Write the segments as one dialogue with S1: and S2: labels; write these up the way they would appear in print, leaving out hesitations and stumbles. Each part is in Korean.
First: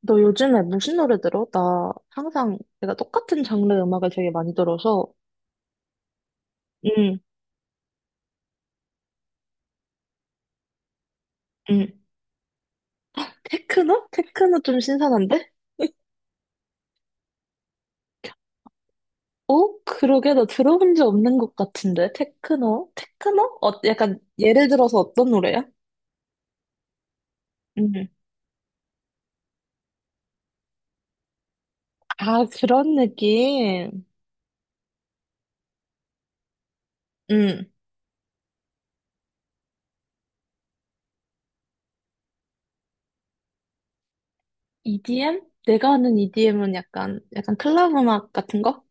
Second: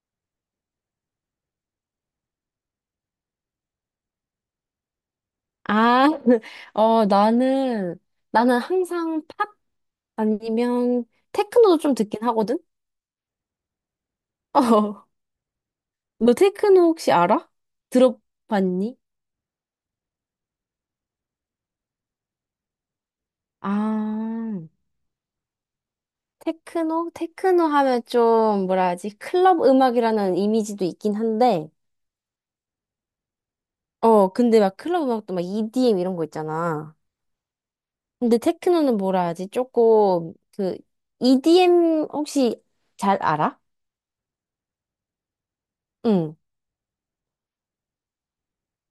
S1: 너 요즘에 무슨 노래 들어? 나 항상 내가 똑같은 장르 음악을 되게 많이 들어서.
S2: 아, 어,
S1: 응,
S2: 나는, 나는 항상 팝 아니면 테크노도
S1: 응.
S2: 좀 듣긴 하거든?
S1: 테크노? 테크노 좀
S2: 어,
S1: 신선한데?
S2: 너 테크노 혹시 알아? 들어봤니?
S1: 어? 그러게 나 들어본 적 없는 것 같은데? 테크노? 테크노? 어, 약간
S2: 아,
S1: 예를 들어서 어떤 노래야?
S2: 테크노? 테크노 하면
S1: 응.
S2: 좀, 뭐라 하지? 클럽 음악이라는 이미지도 있긴 한데,
S1: 아, 그런 느낌.
S2: 근데 막 클럽 음악도 막 EDM 이런 거 있잖아.
S1: 응.
S2: 근데 테크노는 뭐라 하지? 조금, 그, EDM 혹시 잘 알아?
S1: EDM? 내가 아는
S2: 응.
S1: EDM은 약간, 약간 클럽 음악 같은 거?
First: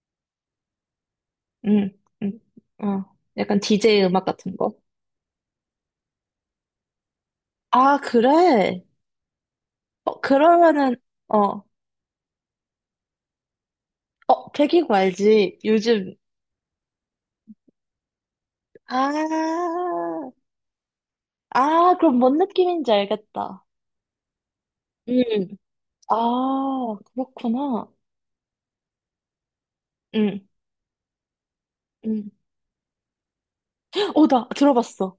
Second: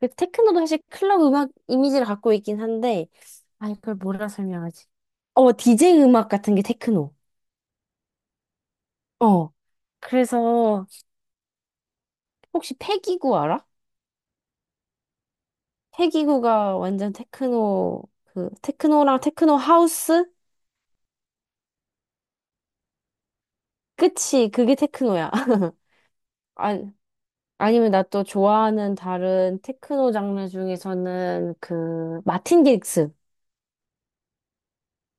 S2: 그 테크노도 사실 클럽 음악
S1: 응,
S2: 이미지를 갖고
S1: 응.
S2: 있긴
S1: 어.
S2: 한데,
S1: 약간
S2: 아, 이걸
S1: DJ 음악
S2: 뭐라
S1: 같은 거?
S2: 설명하지? 어, 제이 음악 같은 게 테크노.
S1: 아, 그래?
S2: 어,
S1: 어,
S2: 그래서,
S1: 그러면은, 어,
S2: 혹시 패기구 알아?
S1: 어, 튀기고 알지? 요즘,
S2: 패기구가 완전 테크노, 그, 테크노랑 테크노
S1: 아,
S2: 하우스?
S1: 아, 그럼 뭔 느낌인지 알겠다.
S2: 끝이, 그게 테크노야.
S1: 음.
S2: 아,
S1: 아, 그렇구나.
S2: 아니면 나 또 좋아하는 다른 테크노
S1: 응,
S2: 장르 중에서는 그,
S1: 응.
S2: 마틴 게릭스.
S1: 어, 나 들어봤어.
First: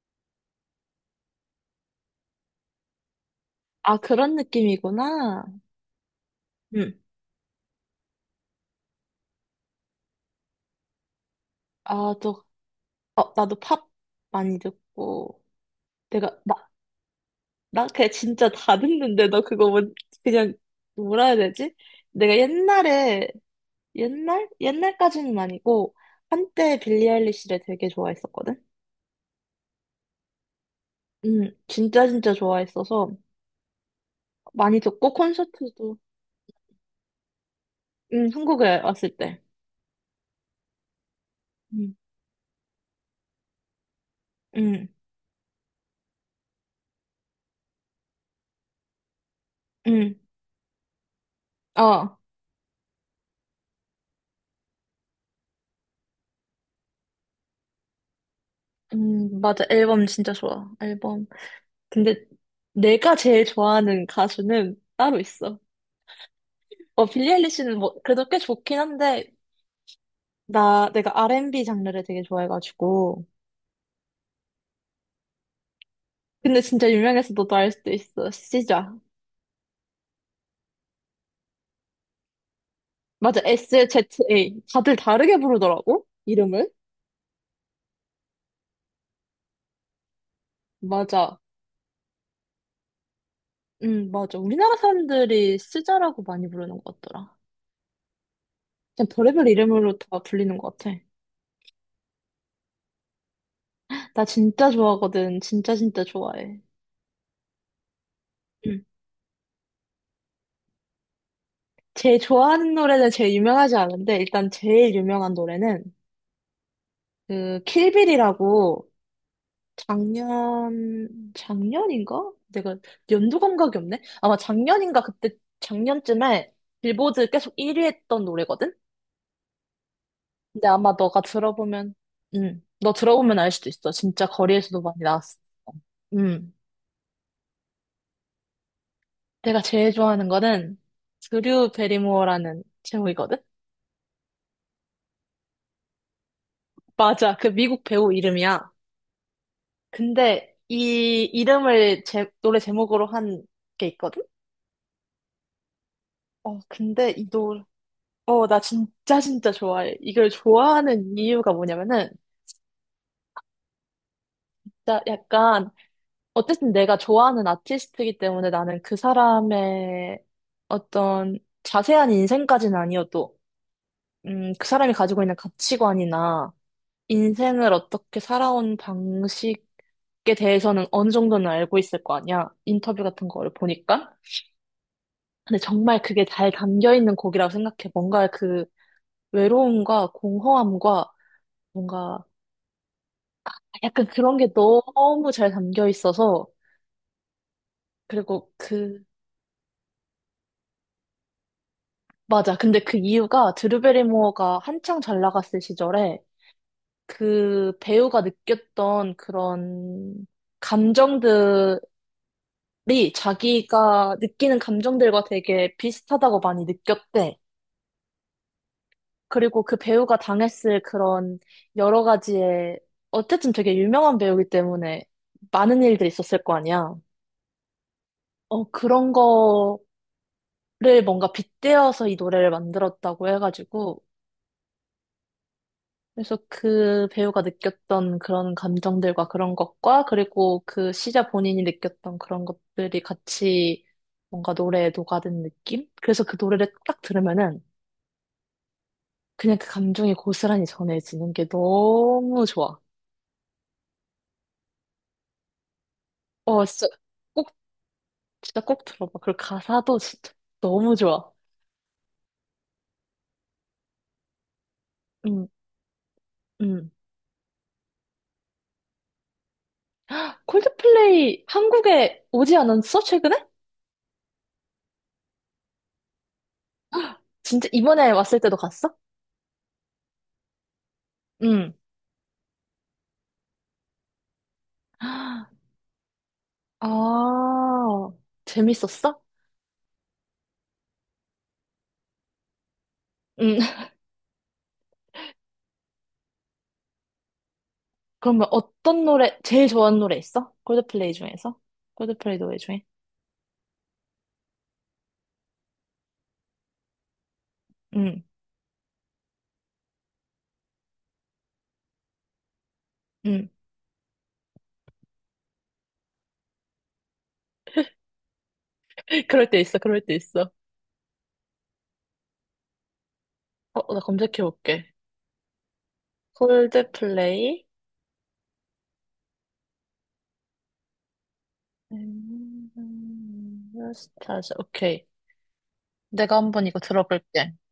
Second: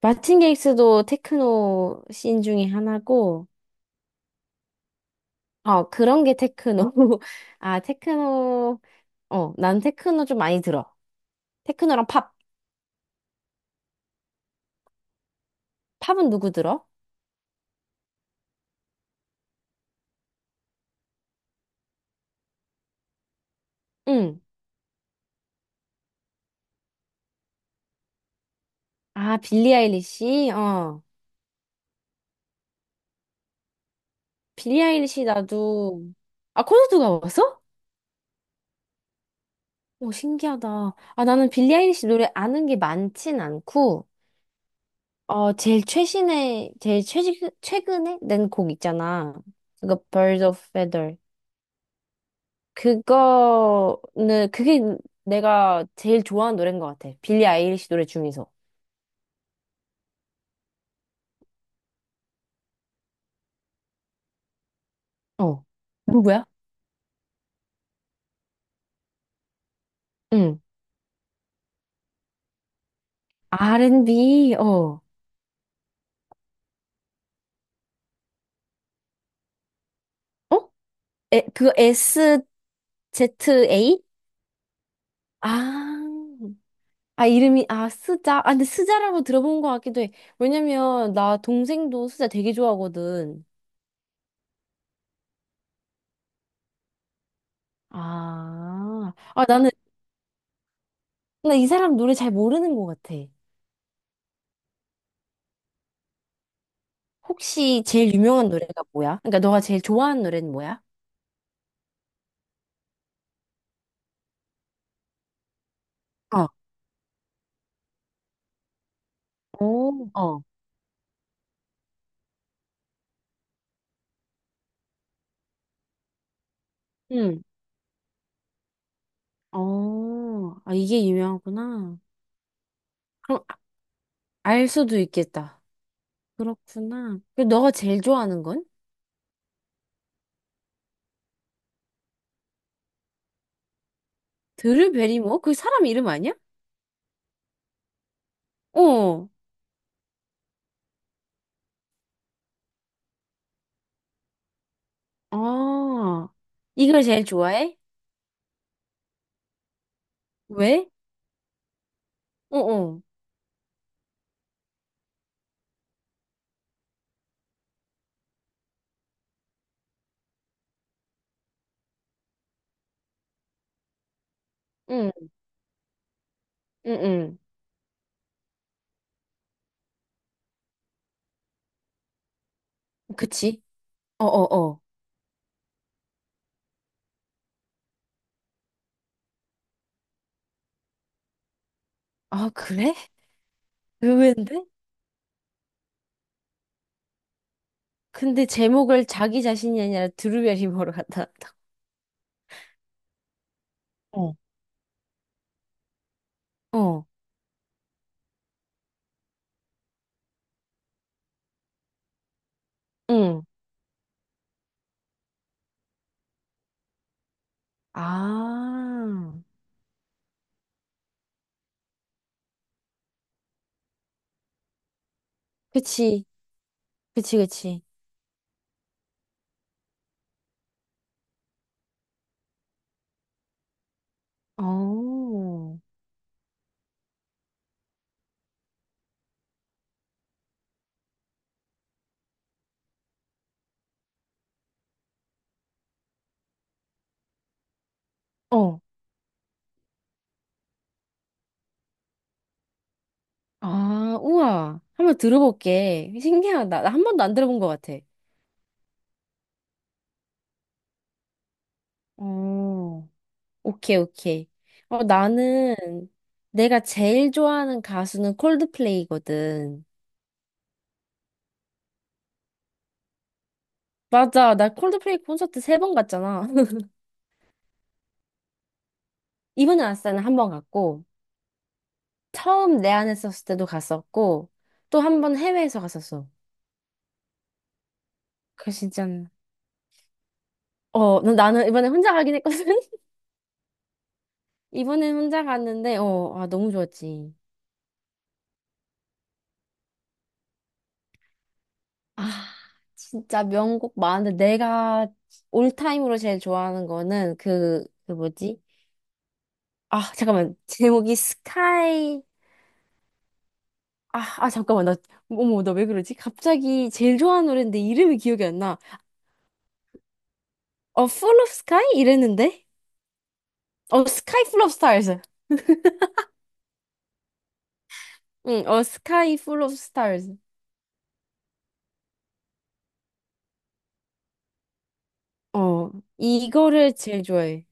S2: 마틴 게릭스도 테크노 씬 중에 하나고,
S1: 아, 그런 느낌이구나.
S2: 어, 그런 게 테크노.
S1: 음.
S2: 아, 테크노, 어, 난 테크노 좀 많이 들어. 테크노랑
S1: 아,
S2: 팝.
S1: 또, 어, 나도 팝 많이 듣고.
S2: 팝은
S1: 내가,
S2: 누구
S1: 나,
S2: 들어?
S1: 나 그냥 진짜 다 듣는데, 너 그거 뭐, 그냥, 뭐라 해야 되지? 내가 옛날에,
S2: 응.
S1: 옛날? 옛날까지는 아니고, 한때 빌리 아일리시를 되게 좋아했었거든?
S2: 아, 빌리 아일리시? 어.
S1: 진짜 진짜 좋아했어서 많이
S2: 빌리
S1: 듣고
S2: 아일리시
S1: 콘서트도
S2: 나도, 아, 콘서트 가봤어?
S1: 한국에 왔을 때.
S2: 오, 신기하다. 아, 나는 빌리
S1: 음,
S2: 아일리시 노래 아는 게 많진 않고,
S1: 음,
S2: 어, 제일 최신의, 제일 최지, 최근에 낸 곡 있잖아. 그거,
S1: 음.
S2: Birds of Feather.
S1: 어,
S2: 그게 내가 제일 좋아하는 노래인 것 같아. 빌리 아일리시 노래 중에서.
S1: 맞아. 앨범 진짜 좋아. 앨범. 근데 내가 제일 좋아하는 가수는 따로 있어.
S2: 어. 누구야?
S1: 어, 빌리 아일리시는 뭐 그래도 꽤 좋긴 한데
S2: 응.
S1: 나 내가 R&B 장르를 되게 좋아해가지고.
S2: R&B, 어.
S1: 근데 진짜 유명해서 너도 알 수도 있어. 시자.
S2: 어? 에, 그거
S1: 맞아. SZA.
S2: SZA?
S1: 다들 다르게
S2: 아,
S1: 부르더라고. 이름을.
S2: 아, 스자? 아, 근데 스자라고 들어본 것 같기도 해. 왜냐면, 나
S1: 맞아.
S2: 동생도 스자 되게 좋아하거든.
S1: 맞아. 우리나라 사람들이 쓰자라고 많이 부르는 것 같더라. 그냥
S2: 아, 아,
S1: 별의별
S2: 나는,
S1: 이름으로 다 불리는 것 같아.
S2: 나 이 사람 노래 잘 모르는 것 같아.
S1: 나 진짜 좋아하거든. 진짜 진짜 좋아해.
S2: 혹시 제일 유명한 노래가
S1: 음.
S2: 뭐야? 그러니까 너가 제일 좋아하는 노래는 뭐야?
S1: 제일 좋아하는 노래는 제일 유명하지 않은데, 일단 제일 유명한 노래는,
S2: 어,
S1: 그, 킬빌이라고,
S2: 오, 어.
S1: 작년인가? 내가 연도 감각이 없네? 아마 작년인가? 그때, 작년쯤에 빌보드
S2: 응.
S1: 계속 1위 했던 노래거든?
S2: 어,
S1: 근데
S2: 아,
S1: 아마
S2: 이게
S1: 너가 들어보면,
S2: 유명하구나.
S1: 너 들어보면
S2: 그럼
S1: 알
S2: 아-
S1: 수도 있어. 진짜
S2: 알
S1: 거리에서도 많이
S2: 수도
S1: 나왔어.
S2: 있겠다.
S1: 음,
S2: 그렇구나. 그럼 너가 제일 좋아하는 건?
S1: 내가 제일 좋아하는 거는 드류 베리모어라는 제목이거든?
S2: 드르베리모? 그 사람 이름 아니야?
S1: 맞아, 그 미국 배우 이름이야.
S2: 어,
S1: 근데 이 이름을 제, 노래 제목으로 한 게 있거든?
S2: 아,
S1: 어,
S2: 이걸
S1: 근데
S2: 제일
S1: 이 노래,
S2: 좋아해?
S1: 어, 나 진짜 진짜 좋아해. 이걸
S2: 왜?
S1: 좋아하는 이유가 뭐냐면은,
S2: 어, 어,
S1: 진짜 약간 어쨌든 내가 좋아하는 아티스트이기 때문에 나는 그 사람의 어떤 자세한 인생까지는 아니어도, 그 사람이
S2: 응,
S1: 가지고 있는 가치관이나
S2: 응, 응.
S1: 인생을 어떻게 살아온 방식에 대해서는 어느 정도는 알고 있을 거 아니야. 인터뷰 같은 거를
S2: 그치?
S1: 보니까.
S2: 어, 어, 어.
S1: 근데 정말 그게 잘 담겨 있는 곡이라고 생각해. 뭔가 그 외로움과 공허함과 뭔가
S2: 아, 그래?
S1: 약간 그런 게
S2: 의외인데?
S1: 너무 잘 담겨 있어서,
S2: 근데
S1: 그리고 그
S2: 제목을 자기 자신이 아니라 드루베리모로 갖다 놨다.
S1: 맞아. 근데 그 이유가 드루베리모어가 한창 잘 나갔을 시절에
S2: 어. 어,
S1: 그 배우가 느꼈던 그런 감정들이
S2: 응.
S1: 자기가 느끼는 감정들과 되게 비슷하다고 많이 느꼈대.
S2: 아,
S1: 그리고 그 배우가 당했을 그런 여러 가지의 어쨌든 되게 유명한 배우이기 때문에 많은 일들이
S2: 그치,
S1: 있었을 거 아니야.
S2: 그치, 그치.
S1: 어, 그런 거를 뭔가 빗대어서 이 노래를 만들었다고 해가지고
S2: 어,
S1: 그래서 그 배우가 느꼈던 그런 감정들과 그런 것과 그리고 그 시자 본인이 느꼈던 그런 것들이 같이 뭔가 노래에 녹아든 느낌? 그래서 그 노래를 딱 들으면은
S2: 어.
S1: 그냥 그 감정이 고스란히 전해지는 게 너무 좋아.
S2: 아, 우와. 한번 들어볼게.
S1: 어,
S2: 신기하다.
S1: 진짜
S2: 나 한 번도 안
S1: 꼭,
S2: 들어본 것 같아.
S1: 진짜 꼭 들어봐. 그리고 가사도 진짜 너무 좋아.
S2: 어. 오케이, 오케이. 어,
S1: 음,
S2: 나는 내가
S1: 음.
S2: 제일 좋아하는 가수는 콜드플레이거든.
S1: 콜드플레이 한국에 오지 않았어? 최근에?
S2: 맞아. 나 콜드플레이 콘서트 세 번 갔잖아.
S1: 진짜 이번에 왔을 때도 갔어?
S2: 이번에 왔을 때는 한 번 갔고,
S1: 음.
S2: 처음 내한 했었을 때도 갔었고, 또 한 번 해외에서 갔었어.
S1: 아,
S2: 그 진짜,
S1: 재밌었어?
S2: 나는 이번에 혼자 가긴 했거든?
S1: 음,
S2: 이번엔 혼자 갔는데, 어, 아, 너무 좋았지.
S1: 그러면 어떤 노래, 제일 좋아하는 노래 있어? 콜드플레이 중에서? 콜드플레이
S2: 아,
S1: 노래 중에?
S2: 진짜 명곡 많은데, 내가 올타임으로 제일 좋아하는 거는 그, 그
S1: 음,
S2: 뭐지? 아, 잠깐만. 제목이 스카이.
S1: 음.
S2: 아, 아, 잠깐만. 나, 어머, 나 왜 그러지? 갑자기 제일 좋아하는 노래인데 이름이 기억이 안 나.
S1: 그럴 때 있어, 그럴 때 있어.
S2: 어, Full of Sky? 이랬는데?
S1: 어, 나
S2: 어, Sky Full of
S1: 검색해볼게.
S2: Stars.
S1: 콜드플레이,
S2: 응, 어, Sky Full of Stars.
S1: 스타즈, 오케이.
S2: 어,
S1: 내가 한번 이거
S2: 이거를 제일
S1: 들어볼게.
S2: 좋아해.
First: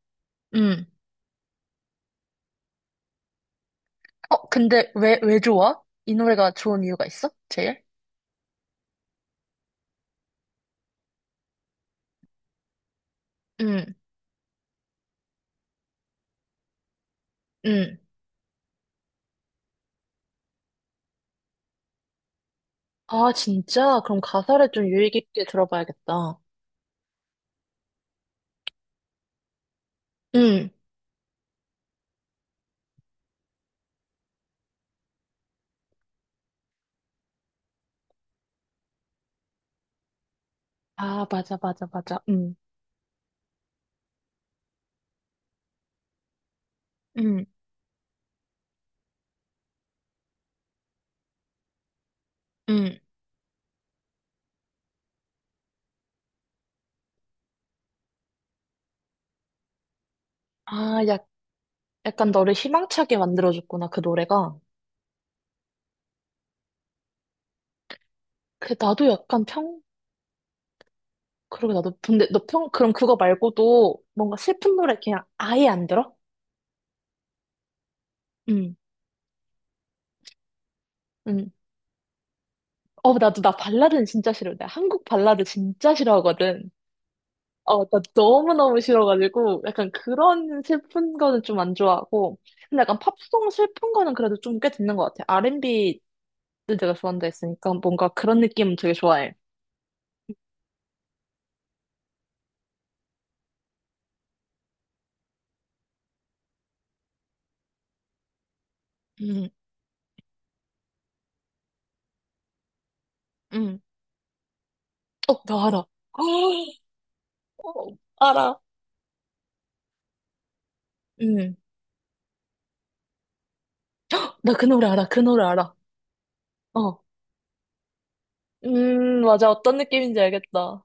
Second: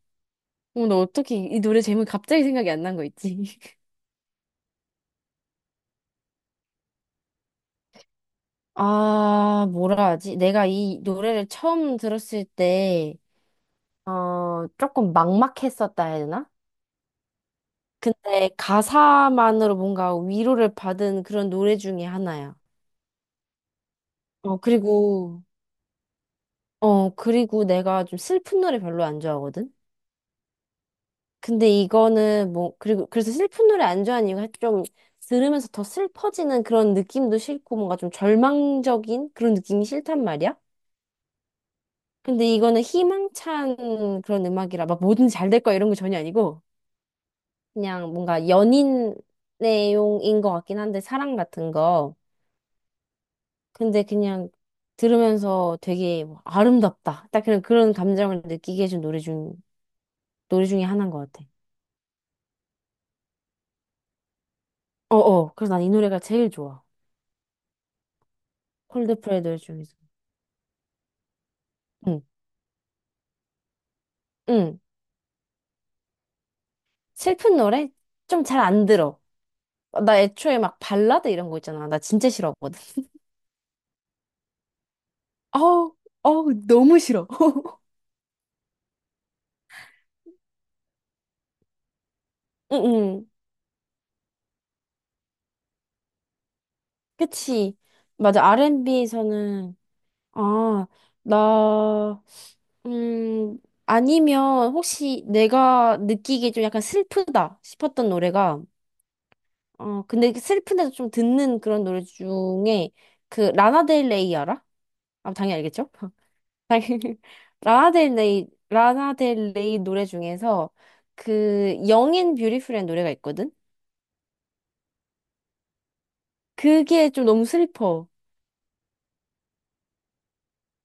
S1: 음.
S2: 어머, 나 어떻게 이 노래 제목이 갑자기 생각이 안 난 거 있지?
S1: 근데 왜, 왜 좋아? 이 노래가 좋은 이유가 있어? 제일?
S2: 아, 뭐라 하지? 내가 이 노래를 처음 들었을 때,
S1: 음,
S2: 어, 조금 막막했었다 해야 되나?
S1: 음.
S2: 근데 가사만으로 뭔가 위로를 받은 그런 노래 중에 하나야.
S1: 아, 진짜? 그럼
S2: 어,
S1: 가사를 좀 유의
S2: 그리고,
S1: 깊게 들어봐야겠다.
S2: 어, 그리고 내가 좀 슬픈 노래 별로 안 좋아하거든?
S1: 음.
S2: 근데 이거는 뭐, 그래서 슬픈 노래 안 좋아하는 이유가 좀 들으면서 더 슬퍼지는 그런 느낌도 싫고 뭔가 좀 절망적인 그런 느낌이 싫단 말이야?
S1: 아, 맞아, 맞아, 맞아.
S2: 근데 이거는 희망찬 그런 음악이라 막 뭐든 잘 될 거야 이런 거 전혀 아니고
S1: 음,
S2: 그냥 뭔가 연인 내용인 것 같긴 한데 사랑 같은 거.
S1: 음.
S2: 근데 그냥 들으면서 되게 뭐 아름답다. 딱 그런 그런 감정을 느끼게 해준 노래 중에
S1: 아,
S2: 하나인 것 같아.
S1: 약간 너를 희망차게 만들어줬구나, 그 노래가.
S2: 어어. 그래서 난 이 노래가 제일 좋아.
S1: 그, 나도
S2: 콜드플레이
S1: 약간
S2: 노래
S1: 평,
S2: 중에서.
S1: 그러게 나도,
S2: 응.
S1: 근데 너 평, 그럼 그거 말고도 뭔가 슬픈
S2: 응.
S1: 노래 그냥 아예 안 들어?
S2: 슬픈 노래 좀 잘
S1: 응,
S2: 안 들어. 나 애초에 막 발라드 이런
S1: 응.
S2: 거 있잖아. 나 진짜 싫어하거든.
S1: 나 발라드는 진짜 싫어. 나 한국 발라드 진짜
S2: 어우, 어우,
S1: 싫어하거든.
S2: 너무 싫어.
S1: 어, 나 너무너무 싫어가지고, 약간 그런 슬픈 거는 좀 안 좋아하고, 근데 약간
S2: 응응.
S1: 팝송 슬픈 거는 그래도 좀 꽤 듣는 것 같아. R&B는 내가 좋아한다 했으니까
S2: 그치.
S1: 뭔가 그런
S2: 맞아.
S1: 느낌은 되게 좋아해.
S2: R&B에서는 아, 나 음, 아니면 혹시 내가 느끼기에 좀 약간 슬프다 싶었던 노래가,
S1: 응,
S2: 어, 근데 그 슬픈데도 좀 듣는 그런 노래 중에 그
S1: 응.
S2: 라나델레이 알아? 아,
S1: 어,
S2: 당연히
S1: 나 알아.
S2: 알겠죠? 당연히.
S1: 어, 알아.
S2: 라나델레이 노래 중에서
S1: 응.
S2: 그 Young and Beautiful이라는 노래가 있거든?
S1: 나 그 노래 알아. 그 노래 알아. 어.
S2: 그게 좀 너무 슬퍼.
S1: 맞아. 어떤 느낌인지 알겠다.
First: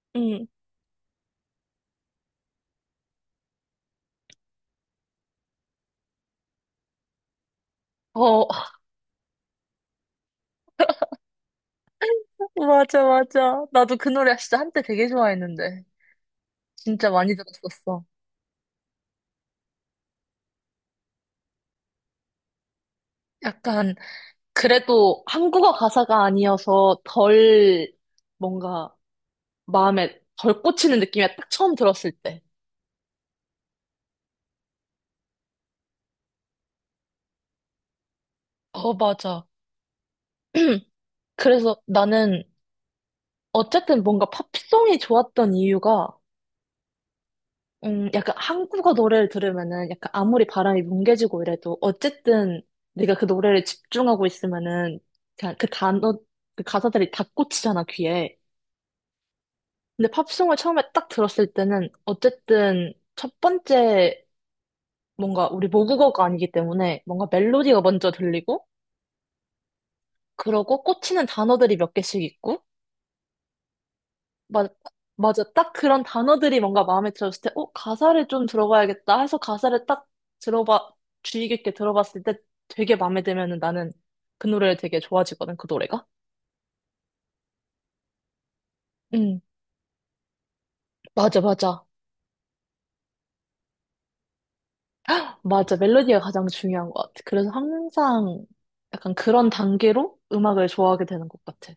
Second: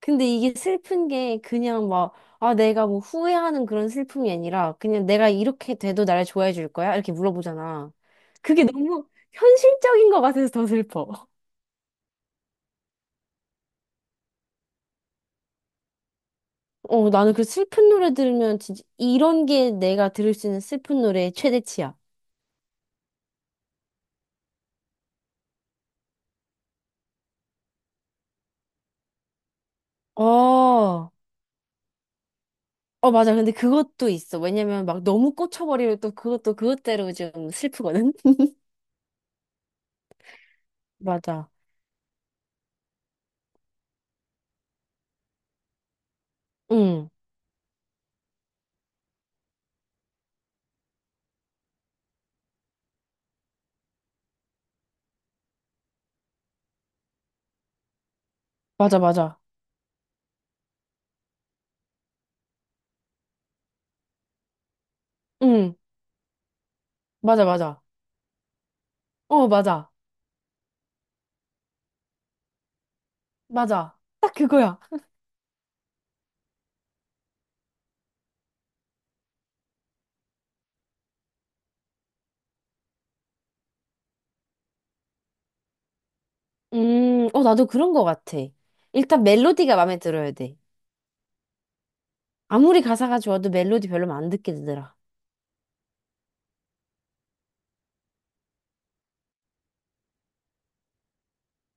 S2: 근데
S1: 응.
S2: 이게 슬픈 게 아, 내가 뭐 후회하는 그런 슬픔이 아니라 그냥 내가 이렇게 돼도 나를 좋아해 줄 거야? 이렇게 물어보잖아.
S1: 어.
S2: 그게 너무 현실적인 것 같아서 더 슬퍼.
S1: 맞아, 맞아. 나도 그 노래 진짜 한때 되게 좋아했는데. 진짜
S2: 어, 나는
S1: 많이
S2: 그 슬픈
S1: 들었었어.
S2: 노래 들으면 진짜 이런 게 내가 들을 수 있는 슬픈 노래의 최대치야.
S1: 약간, 그래도 한국어 가사가 아니어서 덜, 뭔가, 마음에
S2: 어,
S1: 덜 꽂히는
S2: 어,
S1: 느낌이야. 딱 처음 들었을 때.
S2: 맞아. 근데 그것도 있어. 왜냐면 막 너무 꽂혀버리면 또 그것도 그것대로 좀 슬프거든?
S1: 어, 맞아.
S2: 맞아.
S1: 그래서 나는, 어쨌든 뭔가 팝송이 좋았던 이유가
S2: 응,
S1: 약간 한국어 노래를 들으면은 약간 아무리 바람이 뭉개지고 이래도 어쨌든 내가 그 노래를 집중하고 있으면은 그냥 그 단어, 그 가사들이 다 꽂히잖아, 귀에.
S2: 맞아, 맞아.
S1: 근데 팝송을 처음에 딱 들었을 때는 어쨌든 첫 번째 뭔가 우리
S2: 응,
S1: 모국어가 아니기 때문에 뭔가
S2: 맞아,
S1: 멜로디가
S2: 맞아.
S1: 먼저 들리고
S2: 어, 맞아.
S1: 그러고 꽂히는 단어들이 몇 개씩 있고
S2: 맞아. 딱
S1: 맞아,
S2: 그거야.
S1: 맞아. 딱 그런 단어들이 뭔가 마음에 들었을 때, 어, 가사를 좀 들어봐야겠다 해서 가사를 딱 들어봐, 주의 깊게 들어봤을 때 되게 마음에 들면은 나는 그 노래를 되게 좋아지거든, 그 노래가.
S2: 어, 나도 그런 거 같아. 일단
S1: 응,
S2: 멜로디가 마음에 들어야 돼.
S1: 맞아, 맞아.
S2: 아무리 가사가 좋아도 멜로디 별로면 안 듣게 되더라.
S1: 맞아. 멜로디가 가장 중요한 것 같아. 그래서 항상 약간 그런 단계로 음악을 좋아하게 되는 것 같아.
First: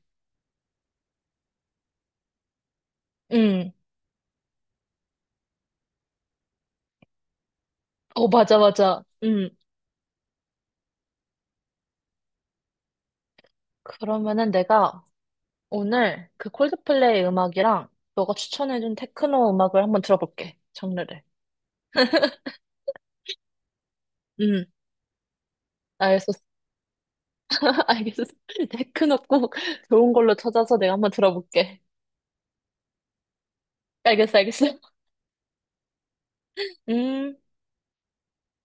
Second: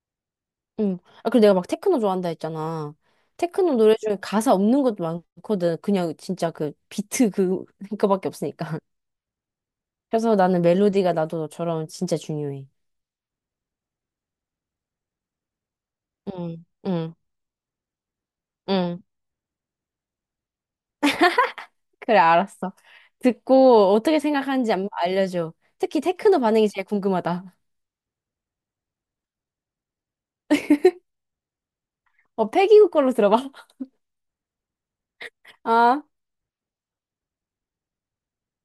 S2: 응. 아, 그리고 내가 막 테크노 좋아한다 했잖아.
S1: 응,
S2: 테크노 노래 중에 가사 없는 것도 많거든. 그냥 진짜 그 비트 그,
S1: 어,
S2: 그거밖에
S1: 맞아,
S2: 없으니까.
S1: 맞아. 응.
S2: 그래서 나는 멜로디가 나도 너처럼 진짜 중요해.
S1: 그러면은 내가 오늘 그
S2: 응, 응,
S1: 콜드플레이 음악이랑 너가 추천해준
S2: 응.
S1: 테크노 음악을 한번 들어볼게, 장르를.
S2: 그래, 알았어. 듣고 어떻게
S1: 응.
S2: 생각하는지 알려줘. 특히
S1: 알겠어.
S2: 테크노 반응이 제일 궁금하다.
S1: 알겠어. 데크노 꼭 좋은 걸로 찾아서 내가 한번 들어볼게.
S2: 어, 패기국 걸로 들어봐.
S1: 알겠어, 알겠어.
S2: 아.
S1: 음.